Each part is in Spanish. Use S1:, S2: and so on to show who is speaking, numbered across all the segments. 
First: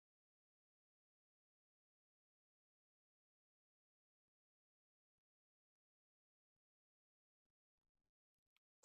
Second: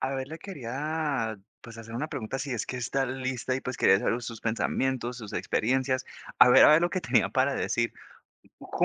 S1: A ver, le quería pues hacer una pregunta si es que está lista y pues quería saber sus pensamientos, sus experiencias. A ver lo que tenía para decir.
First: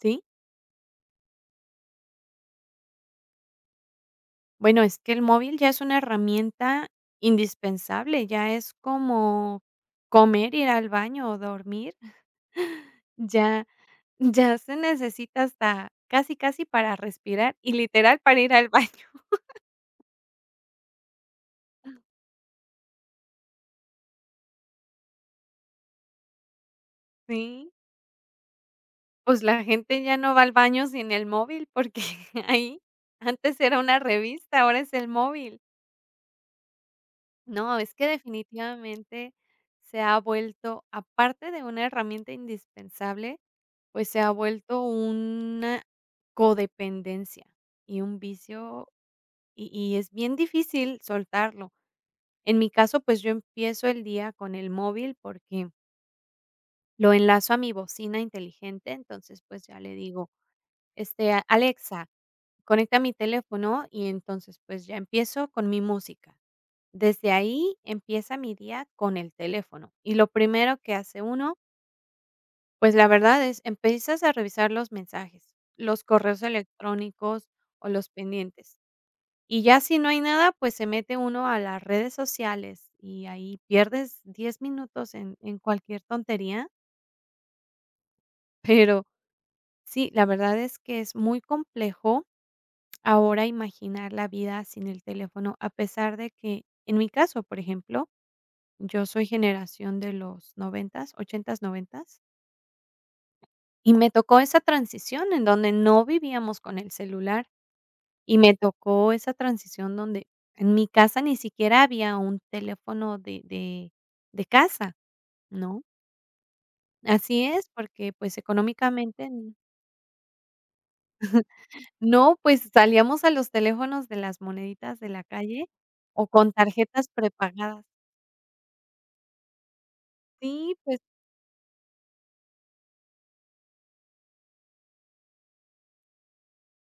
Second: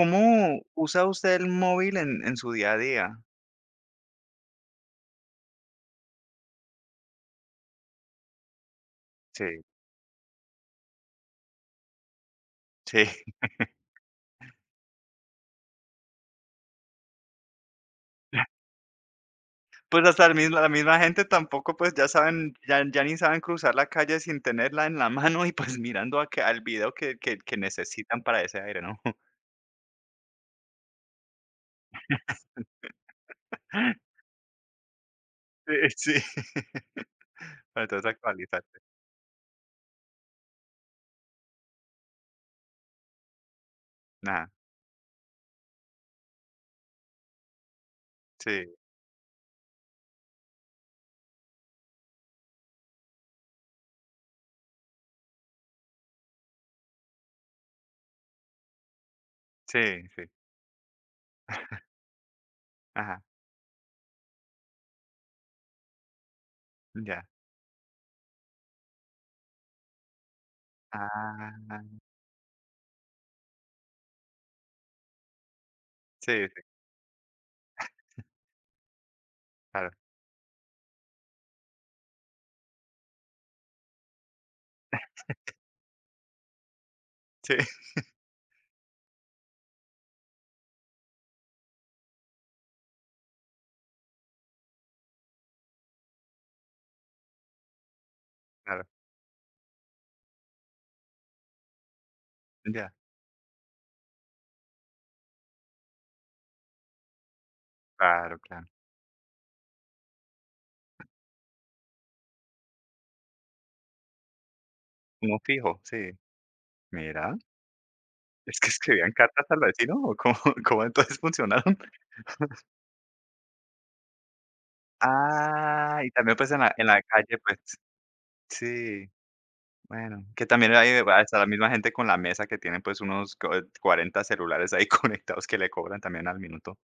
S2: Sí,
S1: usa usted el móvil en su día a día?
S2: bueno, es que el móvil ya es una herramienta indispensable, ya es
S1: Sí,
S2: como comer, ir al baño o dormir.
S1: sí.
S2: Ya ya se necesita hasta casi, casi para respirar y literal para ir al baño.
S1: Pues hasta la misma gente tampoco pues ya saben, ya, ya ni saben cruzar la calle sin tenerla en la mano y pues mirando al video que
S2: Sí,
S1: necesitan para ese aire, ¿no?
S2: pues la gente ya no va al baño sin el móvil porque ahí antes era una revista, ahora es el móvil.
S1: Sí, sí.
S2: No,
S1: Para
S2: es
S1: entonces
S2: que
S1: actualizarse.
S2: definitivamente se ha vuelto, aparte de una herramienta indispensable, pues se ha
S1: Nada.
S2: vuelto una codependencia y un
S1: Sí,
S2: vicio, y es bien difícil soltarlo. En mi caso, pues yo empiezo el día con el móvil porque lo enlazo a mi bocina inteligente, entonces, pues ya le
S1: sí, sí.
S2: digo: Alexa, conecta mi
S1: Ajá.
S2: teléfono, y entonces, pues ya empiezo con mi música.
S1: Ya.
S2: Desde ahí empieza mi día con el teléfono. Y lo primero que hace uno,
S1: Ah.
S2: pues la verdad es, empiezas a revisar los mensajes, los
S1: Sí,
S2: correos
S1: sí,
S2: electrónicos o los pendientes. Y ya
S1: claro.
S2: si no hay nada, pues se mete uno a las redes sociales y ahí pierdes 10 minutos en cualquier tontería.
S1: Sí,
S2: Pero sí, la verdad es que es muy complejo ahora imaginar la vida sin el teléfono, a pesar de que en mi caso, por ejemplo,
S1: claro.
S2: yo soy generación de los noventas, ochentas, noventas,
S1: Ya.
S2: y me tocó esa transición en donde no vivíamos con el celular.
S1: Claro,
S2: Y me
S1: claro.
S2: tocó esa transición donde en mi casa ni siquiera había un teléfono de casa,
S1: Como fijo,
S2: ¿no?
S1: sí. Mira,
S2: Así es, porque, pues,
S1: es que escribían
S2: económicamente
S1: cartas al vecino, ¿o cómo cómo entonces funcionaron?
S2: no, pues, salíamos a los teléfonos de las moneditas de la calle
S1: Ah, y
S2: o
S1: también, pues,
S2: con
S1: en la
S2: tarjetas
S1: calle, pues
S2: prepagadas.
S1: sí, bueno, que también
S2: Sí,
S1: hay
S2: pues
S1: hasta la misma gente con la mesa que tienen, pues, unos cua 40 celulares ahí conectados que le cobran también al minuto.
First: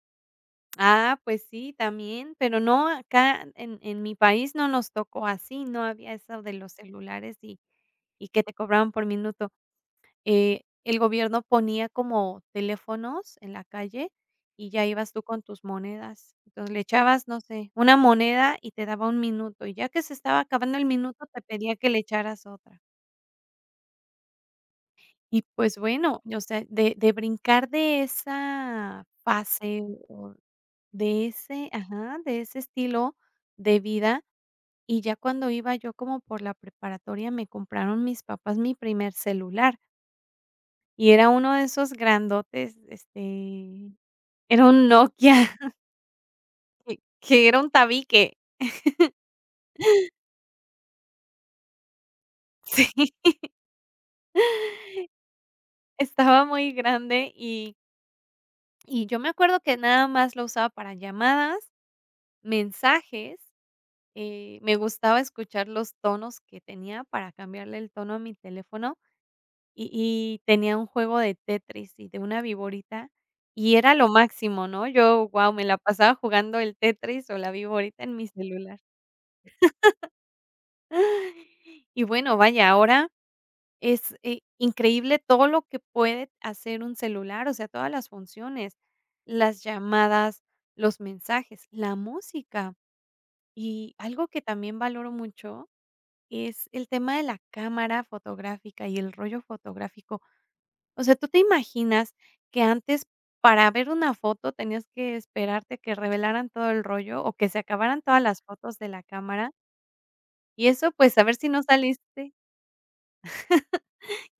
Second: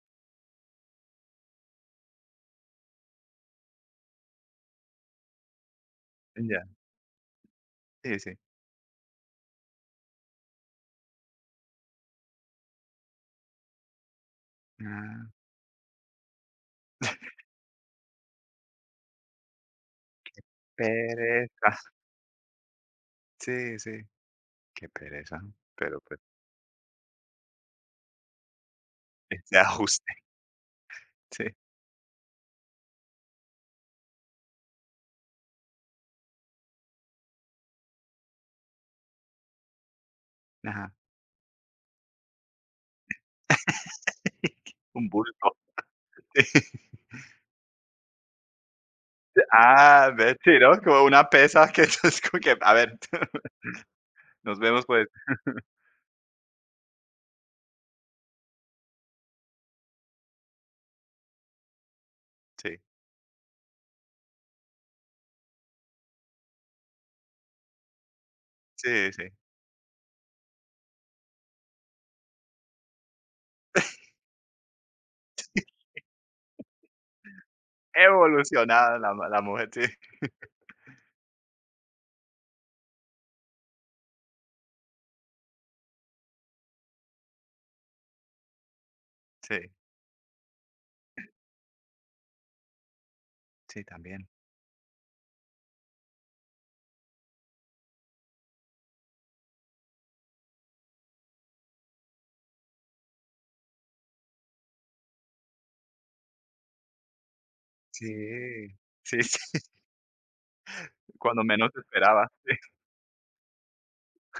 S2: pues sí, también, pero no, acá en mi país no nos tocó así, no había eso de
S1: Ya,
S2: los celulares y
S1: sí,
S2: y
S1: sí.
S2: que te cobraban por minuto. El gobierno ponía como teléfonos en la calle y ya ibas tú
S1: Ah,
S2: con tus monedas. Entonces, le echabas, no sé, una moneda y te daba un minuto, y ya que se estaba acabando el minuto, te
S1: pereza.
S2: pedía que le echaras otra.
S1: Sí, sí, qué pereza,
S2: Y, pues,
S1: pero, pues,
S2: bueno, o sea, de brincar de esa
S1: es
S2: fase
S1: ajuste,
S2: o de
S1: sí.
S2: ese ajá, de ese estilo de vida, y ya cuando iba yo como por la preparatoria, me compraron mis papás mi primer celular,
S1: Ajá.
S2: y era uno de esos grandotes. Era un
S1: Un
S2: Nokia
S1: bulto.
S2: que era un tabique.
S1: Ah, ve, sí, ¿no? Como una pesa que es como que, a
S2: Sí,
S1: ver, nos vemos pues.
S2: estaba muy grande, y yo me acuerdo que nada más lo usaba para llamadas,
S1: Sí,
S2: mensajes. Me gustaba escuchar los tonos que tenía para cambiarle el tono a mi teléfono,
S1: sí, sí.
S2: y tenía un juego de Tetris y de una viborita, y era lo máximo, ¿no? Yo, wow, me la pasaba jugando el Tetris o la viborita en mi celular.
S1: Evolucionada la mujer, sí,
S2: Y bueno, vaya, ahora es increíble todo lo que puede hacer un celular, o sea, todas las funciones, las
S1: sí,
S2: llamadas, los mensajes, la música.
S1: sí,
S2: Y
S1: también.
S2: algo que también valoro mucho es el tema de la cámara fotográfica y el rollo fotográfico. O sea, ¿tú te imaginas que antes para ver una foto tenías que esperarte que revelaran todo el rollo o que se acabaran
S1: Sí,
S2: todas las fotos de la
S1: sí, sí,
S2: cámara? Y eso, pues,
S1: cuando menos esperaba.
S2: saliste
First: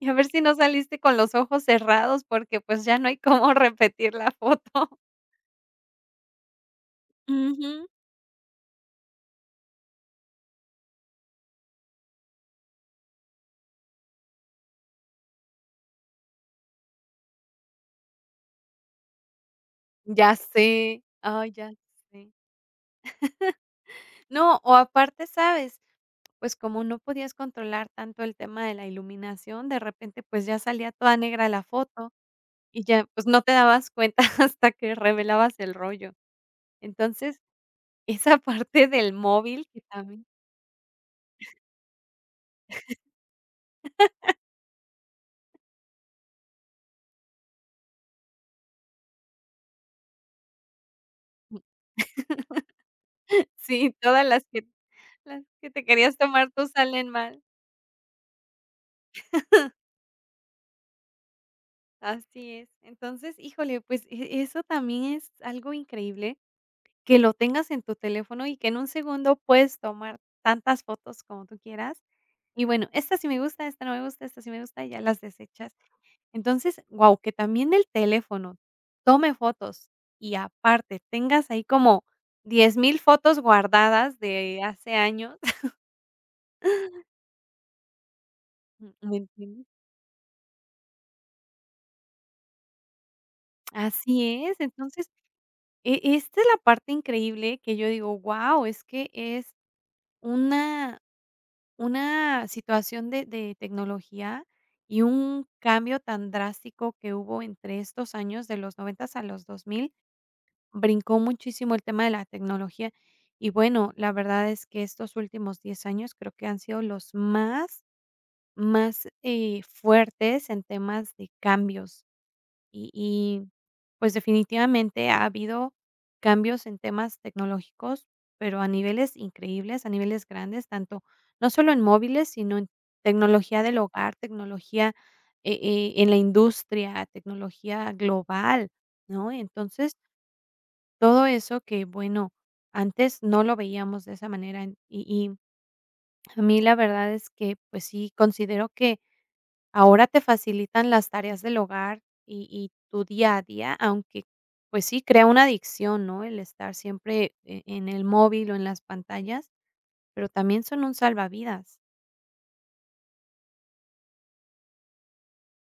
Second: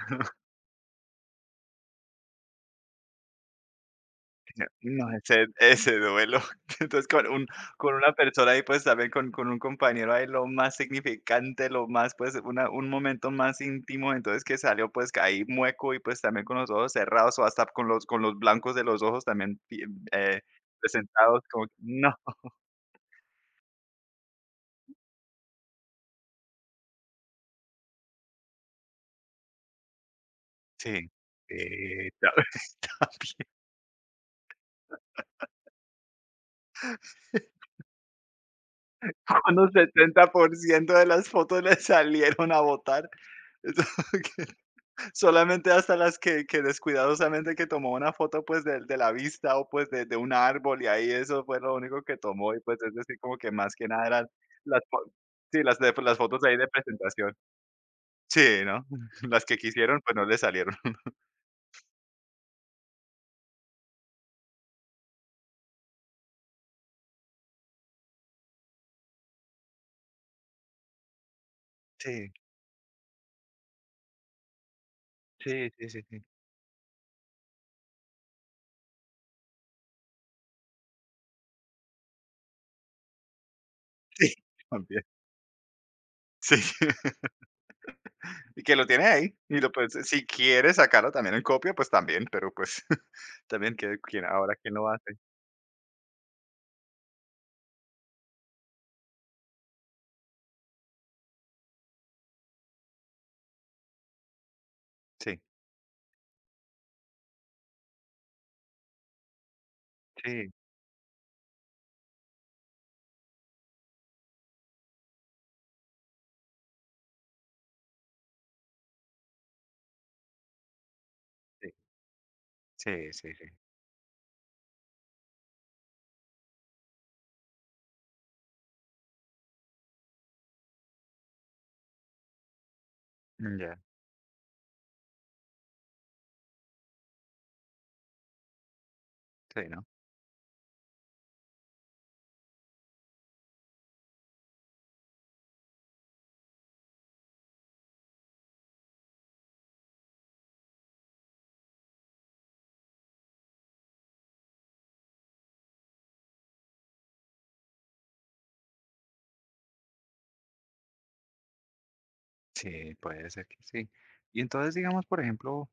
S2: Y a ver si no saliste con los ojos cerrados, porque, pues, ya no hay cómo repetir la
S1: No,
S2: foto.
S1: no, ese duelo. Entonces,
S2: Ujú.
S1: con una persona ahí, pues, también con un compañero ahí, lo más significante, lo más, pues, una un momento más íntimo, entonces, que salió, pues, ahí mueco y, pues, también con los ojos cerrados, o hasta con los blancos de los ojos también pi
S2: Ya
S1: eh,
S2: sé,
S1: presentados
S2: ay,
S1: como
S2: ya
S1: que, no,
S2: sé. No, o aparte, ¿sabes? Pues, como no podías controlar tanto el tema de la iluminación, de repente, pues, ya salía
S1: sí.
S2: toda negra
S1: Sí,
S2: la foto
S1: también
S2: y ya, pues, no te dabas cuenta hasta que revelabas el rollo. Entonces, esa parte del
S1: con
S2: móvil
S1: un
S2: que también
S1: 70% de las fotos le salieron a votar. Solamente hasta las que descuidadosamente que tomó una foto, pues, de la vista o, pues, de un árbol, y ahí eso fue lo único que tomó, y, pues, es decir, como que más que
S2: sí,
S1: nada
S2: todas
S1: eran
S2: las que
S1: las fo
S2: las
S1: sí,
S2: que
S1: las
S2: te
S1: de las
S2: querías
S1: fotos
S2: tomar
S1: ahí de
S2: tú salen
S1: presentación.
S2: mal.
S1: Sí, ¿no? Las que quisieron, pues, no le salieron.
S2: Así es. Entonces, híjole, pues, eso también es algo increíble, que lo tengas en tu teléfono y que en un segundo puedes tomar tantas fotos como tú quieras.
S1: Sí,
S2: Y bueno, esta sí me gusta, esta no me gusta, esta sí me gusta, y ya las
S1: sí,
S2: desechas.
S1: sí, sí, sí.
S2: Entonces, wow, que también el teléfono tome fotos y aparte tengas ahí como 10.000 fotos guardadas
S1: Sí,
S2: de hace
S1: también.
S2: años.
S1: Sí, y que lo tiene
S2: ¿Me
S1: ahí, y
S2: entiendes?
S1: lo pues, si quiere sacarlo también en copia, pues, también, pero, pues, también que
S2: Así es.
S1: quién lo
S2: Entonces,
S1: hace.
S2: esta es la parte increíble que yo digo: wow, es que es Una una situación de tecnología y
S1: Sí.
S2: un cambio tan drástico que hubo entre estos años de los 90 a los dos mil.
S1: Sí,
S2: Brincó muchísimo el tema de la tecnología. Y bueno, la verdad es que estos últimos 10 años creo que han sido los más fuertes en temas de
S1: sí.
S2: cambios. Y
S1: Sí, sí, sí.
S2: y, pues, definitivamente ha habido cambios en temas tecnológicos, pero a niveles increíbles, a niveles grandes, tanto no solo en móviles, sino en
S1: Mm,
S2: tecnología
S1: ya.
S2: del hogar, tecnología, en la industria, tecnología global, ¿no?
S1: Sí, ¿no?
S2: Entonces, todo eso que, bueno, antes no lo veíamos de esa manera, a mí la verdad es que, pues sí, considero que ahora te facilitan las tareas del hogar y tu día a día, aunque, pues sí, crea una adicción, ¿no? El estar siempre en el móvil o en las pantallas, pero también son un salvavidas.
S1: Sí, puede ser que sí. Y entonces, digamos, por ejemplo,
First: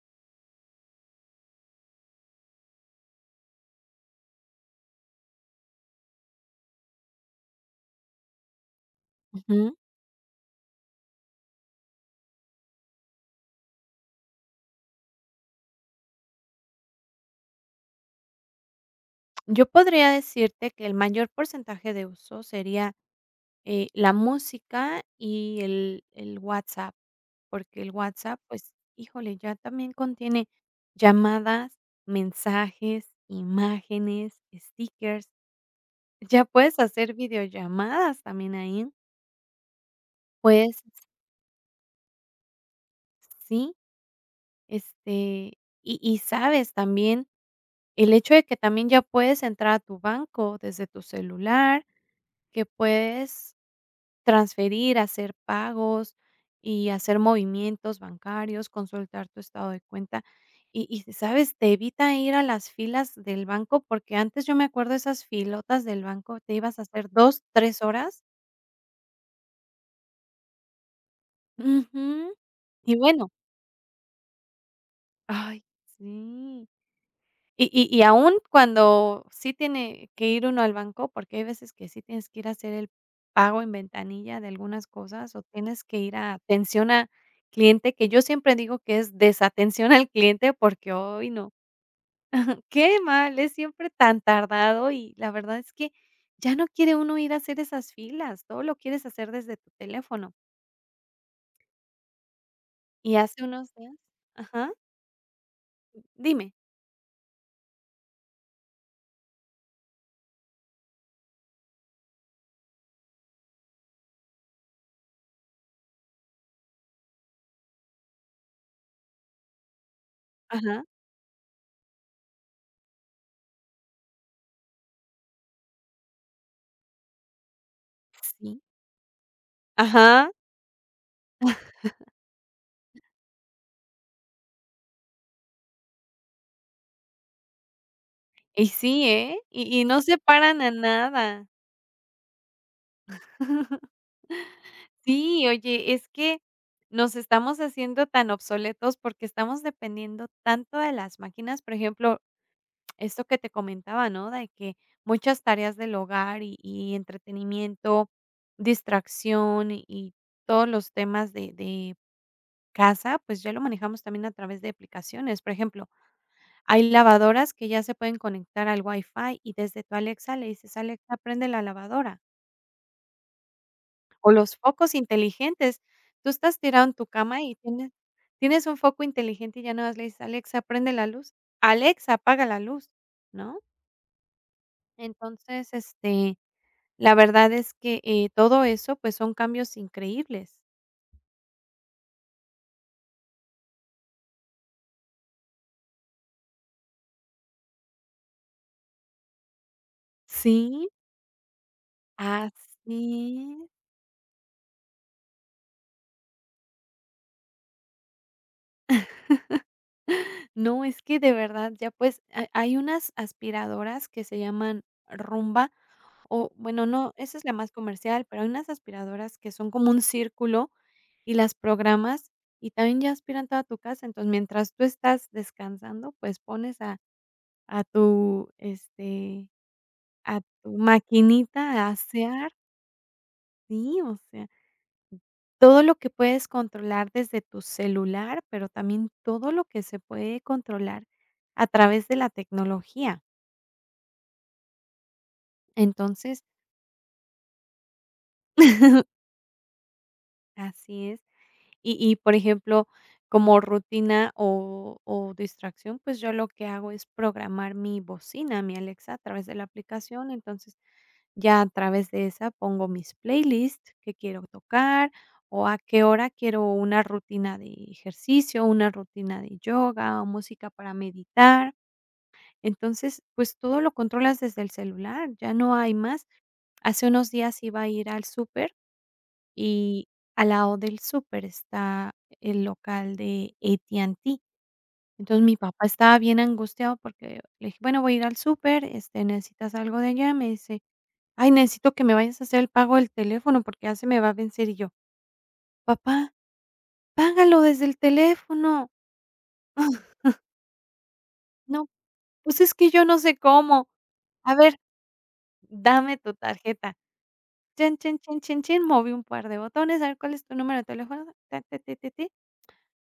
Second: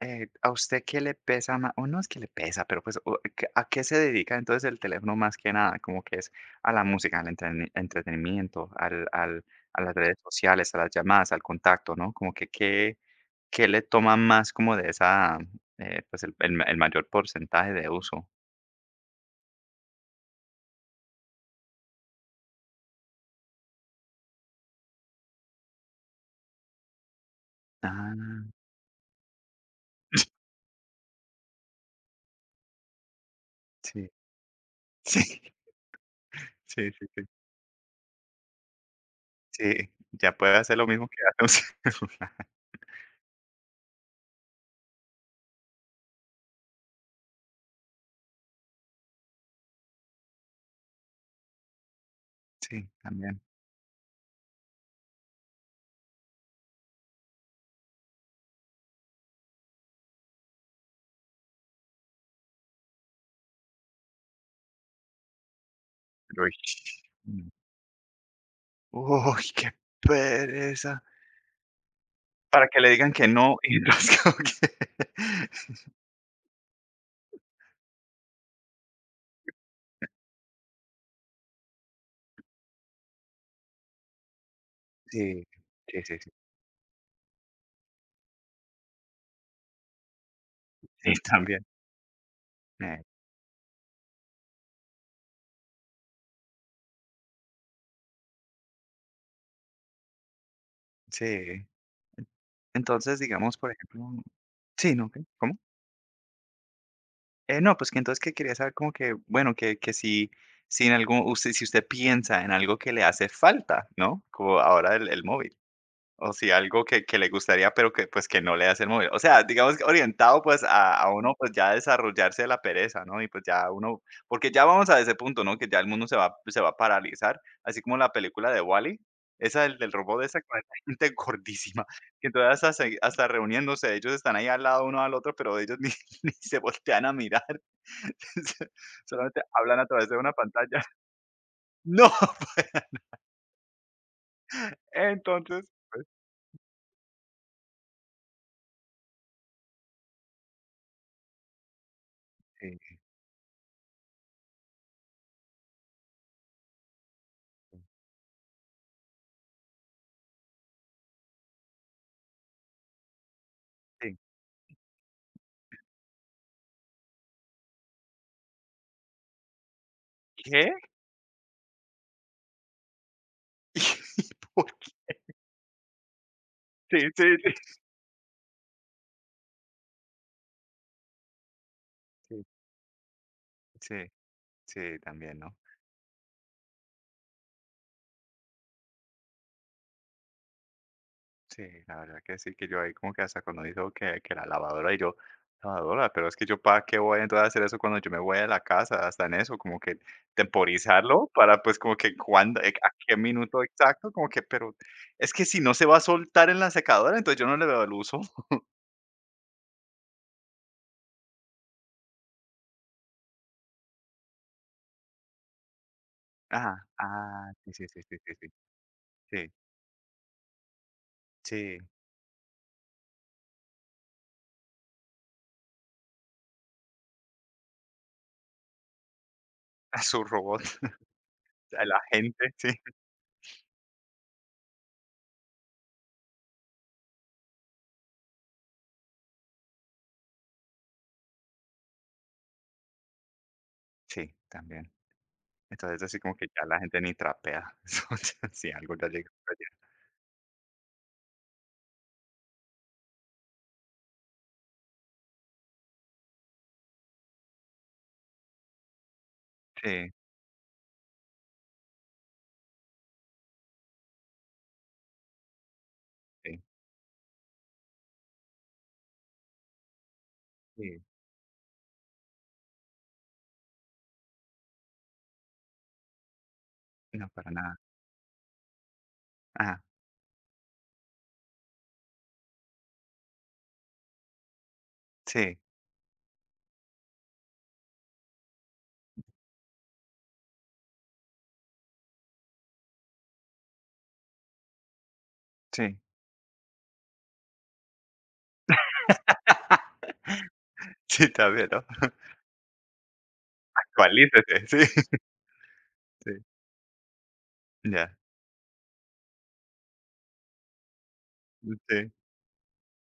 S1: ¿a usted qué le pesa más? O no es que le pesa, pero pues, ¿a qué se dedica entonces el teléfono más que nada? Como que es a la música, al entretenimiento,
S2: Ujú.
S1: a las redes sociales, a las llamadas, al contacto, ¿no? Como que qué le toma más como de esa, pues el mayor porcentaje de uso.
S2: Yo podría decirte que el mayor porcentaje de uso sería, la música y el WhatsApp, porque el WhatsApp,
S1: Ah,
S2: pues, híjole, ya también contiene llamadas, mensajes,
S1: sí,
S2: imágenes, stickers.
S1: sí,
S2: Ya puedes
S1: sí, sí,
S2: hacer
S1: sí.
S2: videollamadas también ahí.
S1: Sí, ya puede hacer
S2: Pues
S1: lo mismo que hace un celular.
S2: sí, y sabes también el hecho de que también ya puedes entrar a tu banco desde tu celular, que
S1: Sí, también.
S2: puedes transferir, hacer pagos y hacer movimientos bancarios, consultar tu estado de cuenta. Y sabes, te evita ir a las filas del banco, porque antes yo me acuerdo esas filotas del banco,
S1: Uy,
S2: te ibas a hacer dos,
S1: mm.
S2: tres horas.
S1: Uy, qué pereza.
S2: Ujú.
S1: Para que le
S2: Y
S1: digan que
S2: bueno,
S1: no y entonces como que
S2: ay, sí. Y aún cuando sí tiene que ir uno al banco, porque hay veces que sí tienes que ir a hacer el pago en ventanilla de algunas cosas, o
S1: Sí,
S2: tienes que
S1: sí,
S2: ir
S1: sí, sí,
S2: a atención a cliente, que yo siempre digo que es desatención al cliente, porque,
S1: sí,
S2: ¡hoy no!
S1: también,
S2: Qué
S1: eh,
S2: mal, es siempre tan tardado y la verdad es que ya no quiere uno ir a hacer esas filas, todo lo quieres hacer desde tu teléfono.
S1: sí.
S2: Y
S1: Entonces,
S2: hace
S1: digamos, por
S2: unos días,
S1: ejemplo.
S2: ajá,
S1: Sí, ¿no qué? ¿Cómo?
S2: dime.
S1: No, pues que entonces que quería saber como que, bueno, que si usted piensa en algo que le hace falta, ¿no? Como ahora el móvil. O sí, algo que le gustaría, pero que, pues, que no le hace el móvil. O sea, digamos que orientado, pues,
S2: Ajá,
S1: a uno, pues, ya desarrollarse de la pereza, ¿no? Y, pues, ya uno porque ya vamos a ese punto, ¿no? Que ya el mundo se va a paralizar, así como la película de
S2: sí,
S1: WALL-E, esa del robot
S2: ajá.
S1: esa con esa gente gordísima, que entonces hasta reuniéndose, ellos están ahí al lado uno al otro, pero ellos ni ni se voltean a mirar.
S2: Y sí, ¿eh?
S1: solamente hablan
S2: Y
S1: a
S2: no
S1: través de
S2: se
S1: una
S2: paran a
S1: pantalla.
S2: nada.
S1: No,
S2: Sí,
S1: entonces,
S2: oye,
S1: pues,
S2: es que nos estamos haciendo tan obsoletos porque estamos dependiendo tanto de las máquinas. Por ejemplo,
S1: sí,
S2: esto que te comentaba, ¿no? De que muchas tareas del hogar y entretenimiento, distracción y todos los temas de casa, pues ya lo manejamos
S1: sí,
S2: también a través de aplicaciones. Por ejemplo, hay lavadoras que ya se pueden conectar al Wi-Fi y desde tu Alexa le
S1: ¿qué?
S2: dices: "Alexa, prende la lavadora". O los focos inteligentes. Tú estás tirado en
S1: Sí,
S2: tu
S1: sí, sí.
S2: cama y tienes un foco inteligente y ya nada más le dices: "Alexa, prende la luz". "Alexa,
S1: Sí,
S2: apaga la luz", ¿no?
S1: sí, sí, también, ¿no?
S2: Entonces, la verdad es que, todo eso, pues, son cambios increíbles.
S1: Sí, la verdad que sí, que yo ahí como que hasta cuando dijo que la lavadora y yo, lavadora, pero es que yo para qué voy entonces a hacer eso cuando yo me voy de la casa, hasta en eso, como que
S2: Sí.
S1: temporizarlo para pues como que cuándo, a qué
S2: Así
S1: minuto
S2: es.
S1: exacto, como que, pero es que si no se va a soltar en la secadora, entonces yo no le veo el uso.
S2: No, es que de verdad ya, pues, ha hay unas aspiradoras que se llaman Rumba, o
S1: Ajá,
S2: bueno, no, esa es
S1: ah,
S2: la
S1: sí,
S2: más
S1: sí, sí, sí,
S2: comercial,
S1: sí,
S2: pero
S1: sí,
S2: hay unas aspiradoras
S1: sí,
S2: que son como un círculo, y las
S1: sí,
S2: programas, y también ya aspiran toda tu casa. Entonces, mientras tú estás descansando, pues, pones a tu, este,
S1: a su
S2: a
S1: robot,
S2: tu maquinita
S1: a
S2: a
S1: la gente,
S2: asear.
S1: sí,
S2: Sí, o sea, todo lo que puedes controlar desde tu celular, pero también todo lo que se puede controlar a través de la tecnología.
S1: sí, también. Entonces, así como
S2: Entonces.
S1: que ya la gente ni trapea. Eso, ya, sí algo ya llegó por allá.
S2: Así es. Por ejemplo, como rutina o distracción, pues, yo lo que hago es programar mi bocina, mi Alexa, a través de la
S1: Sí,
S2: aplicación. Entonces, ya a través de esa pongo mis playlists que quiero tocar o a qué hora
S1: sí,
S2: quiero una rutina de ejercicio, una rutina de yoga o música para
S1: sí.
S2: meditar. Entonces, pues, todo lo controlas desde el celular, ya no hay más. Hace
S1: No,
S2: unos
S1: para
S2: días
S1: nada.
S2: iba a ir al súper
S1: Ah,
S2: y al lado del súper está el local de AT&T. Entonces, mi
S1: Sí,
S2: papá estaba bien angustiado porque le dije: "Bueno, voy a ir al súper, ¿necesitas algo de allá?". Me dice: "Ay, necesito que me vayas a hacer el pago del teléfono porque ya se me va a vencer". Y yo:
S1: sí.
S2: "Papá, págalo desde el teléfono".
S1: Sí, también, ¿no?
S2: "No, pues es que yo no sé cómo". "A
S1: Actualícese,
S2: ver,
S1: sí,
S2: dame
S1: sí,
S2: tu tarjeta". Chin,
S1: ya,
S2: chin, chin, chin, chin, moví un par de botones, a ver cuál es tu número de teléfono, ta, ta, ti, ti,
S1: sí,
S2: ti.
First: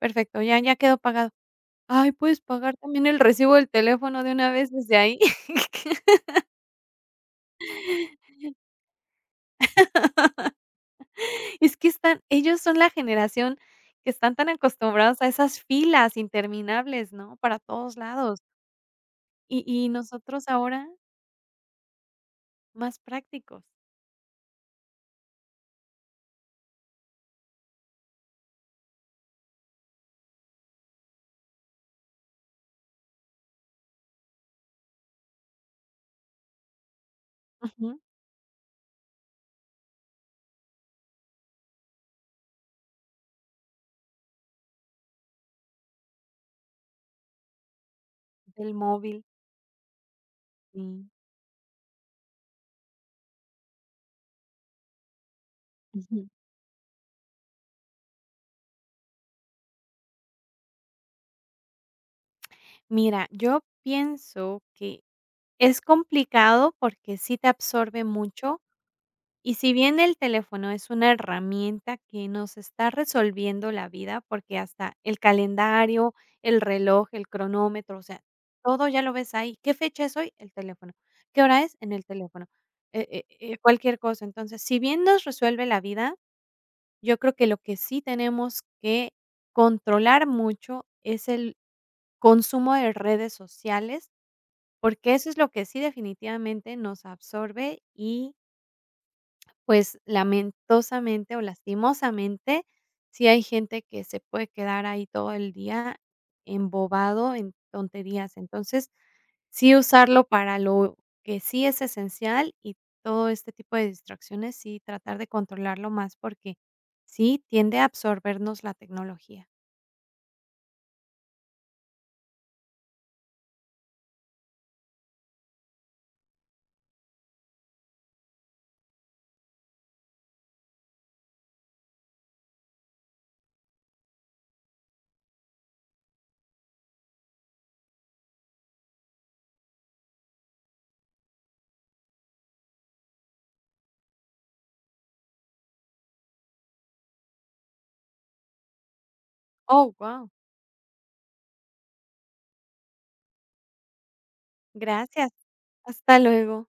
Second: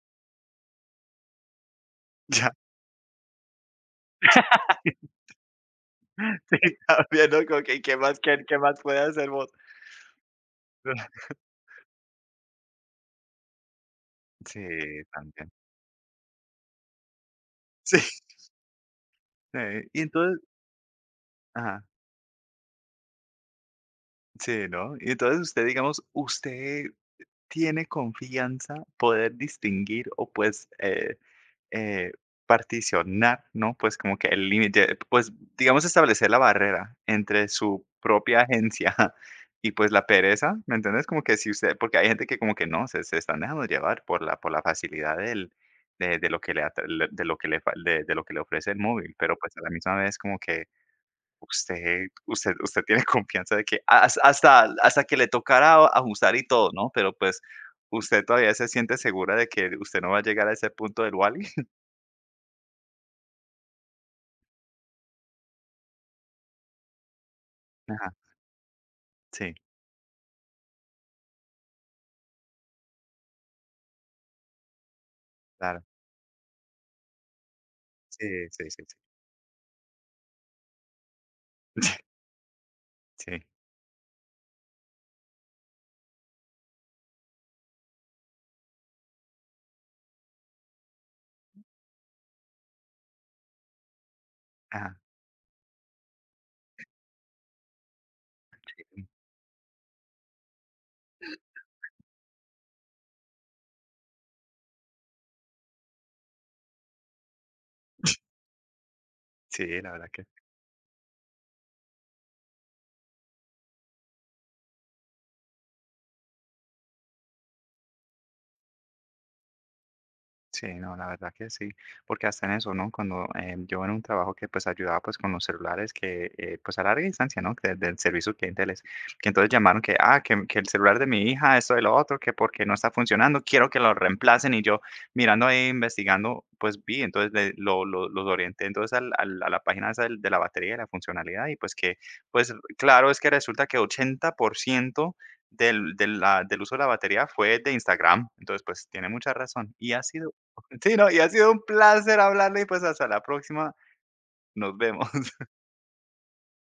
S2: Perfecto, ya quedó pagado. Ay, puedes
S1: ya.
S2: pagar también el recibo del teléfono de una vez desde ahí.
S1: Sí, también, ¿no? Como que, ¿qué más puede hacer vos?
S2: Es que están ellos son la generación que están tan
S1: Sí,
S2: acostumbrados a
S1: también.
S2: esas filas interminables, ¿no? Para
S1: Sí,
S2: todos lados.
S1: sí.
S2: Y
S1: Y entonces
S2: nosotros ahora
S1: ajá.
S2: más prácticos.
S1: Sí, ¿no? Y entonces usted, digamos, usted tiene confianza poder distinguir o pues eh, particionar, ¿no? Pues como que el límite, pues digamos establecer la barrera entre su
S2: Ujú,
S1: propia agencia y pues la pereza, ¿me entiendes? Como que si usted, porque hay gente que como que no, se están dejando llevar por la facilidad del, de lo que de lo que de lo que le ofrece
S2: del
S1: el móvil,
S2: móvil,
S1: pero pues a la misma vez como que
S2: sí.
S1: Usted tiene confianza de que hasta que le tocará
S2: Ujú.
S1: ajustar y todo, ¿no? Pero, pues, ¿usted todavía se siente segura de que usted no va a llegar a ese punto del wall
S2: Mira, yo pienso que es complicado porque sí te absorbe
S1: Ajá,
S2: mucho,
S1: sí,
S2: y si bien el teléfono es una herramienta que nos está resolviendo la vida, porque hasta el
S1: claro.
S2: calendario, el reloj, el cronómetro, o sea,
S1: Sí, sí, sí,
S2: todo
S1: sí.
S2: ya lo ves ahí. ¿Qué fecha es hoy? El teléfono. ¿Qué hora es? En el teléfono.
S1: Sí,
S2: Cualquier cosa. Entonces, si bien nos resuelve la vida, yo creo que lo que sí tenemos que controlar mucho es el consumo de redes sociales,
S1: ajá.
S2: porque eso es lo que sí definitivamente nos absorbe y, pues, lamentosamente o lastimosamente, sí hay gente que se puede quedar ahí todo el día embobado en tonterías. Entonces,
S1: Sí,
S2: sí
S1: la verdad que.
S2: usarlo para lo que sí es esencial y todo este tipo de distracciones, sí tratar de controlarlo más, porque sí tiende a absorbernos la tecnología.
S1: Sí, no, la verdad que sí, porque hasta en eso, ¿no? Cuando yo en un trabajo que pues ayudaba pues con los celulares que pues a larga distancia, ¿no? Que del servicio al cliente les, que entonces llamaron que, ah, que el celular de mi hija, esto y lo otro, que porque no está funcionando, quiero que lo reemplacen y yo mirando ahí, investigando, pues vi, entonces los orienté entonces a la página esa de la batería y la funcionalidad y pues que, pues claro, es que resulta que 80% del uso de la batería fue de Instagram. Entonces, pues tiene mucha razón. Y
S2: Oh,
S1: ha
S2: wow.
S1: sido. Sí, no, y ha sido un placer hablarle y pues hasta la próxima. Nos vemos.
S2: Gracias. Hasta luego.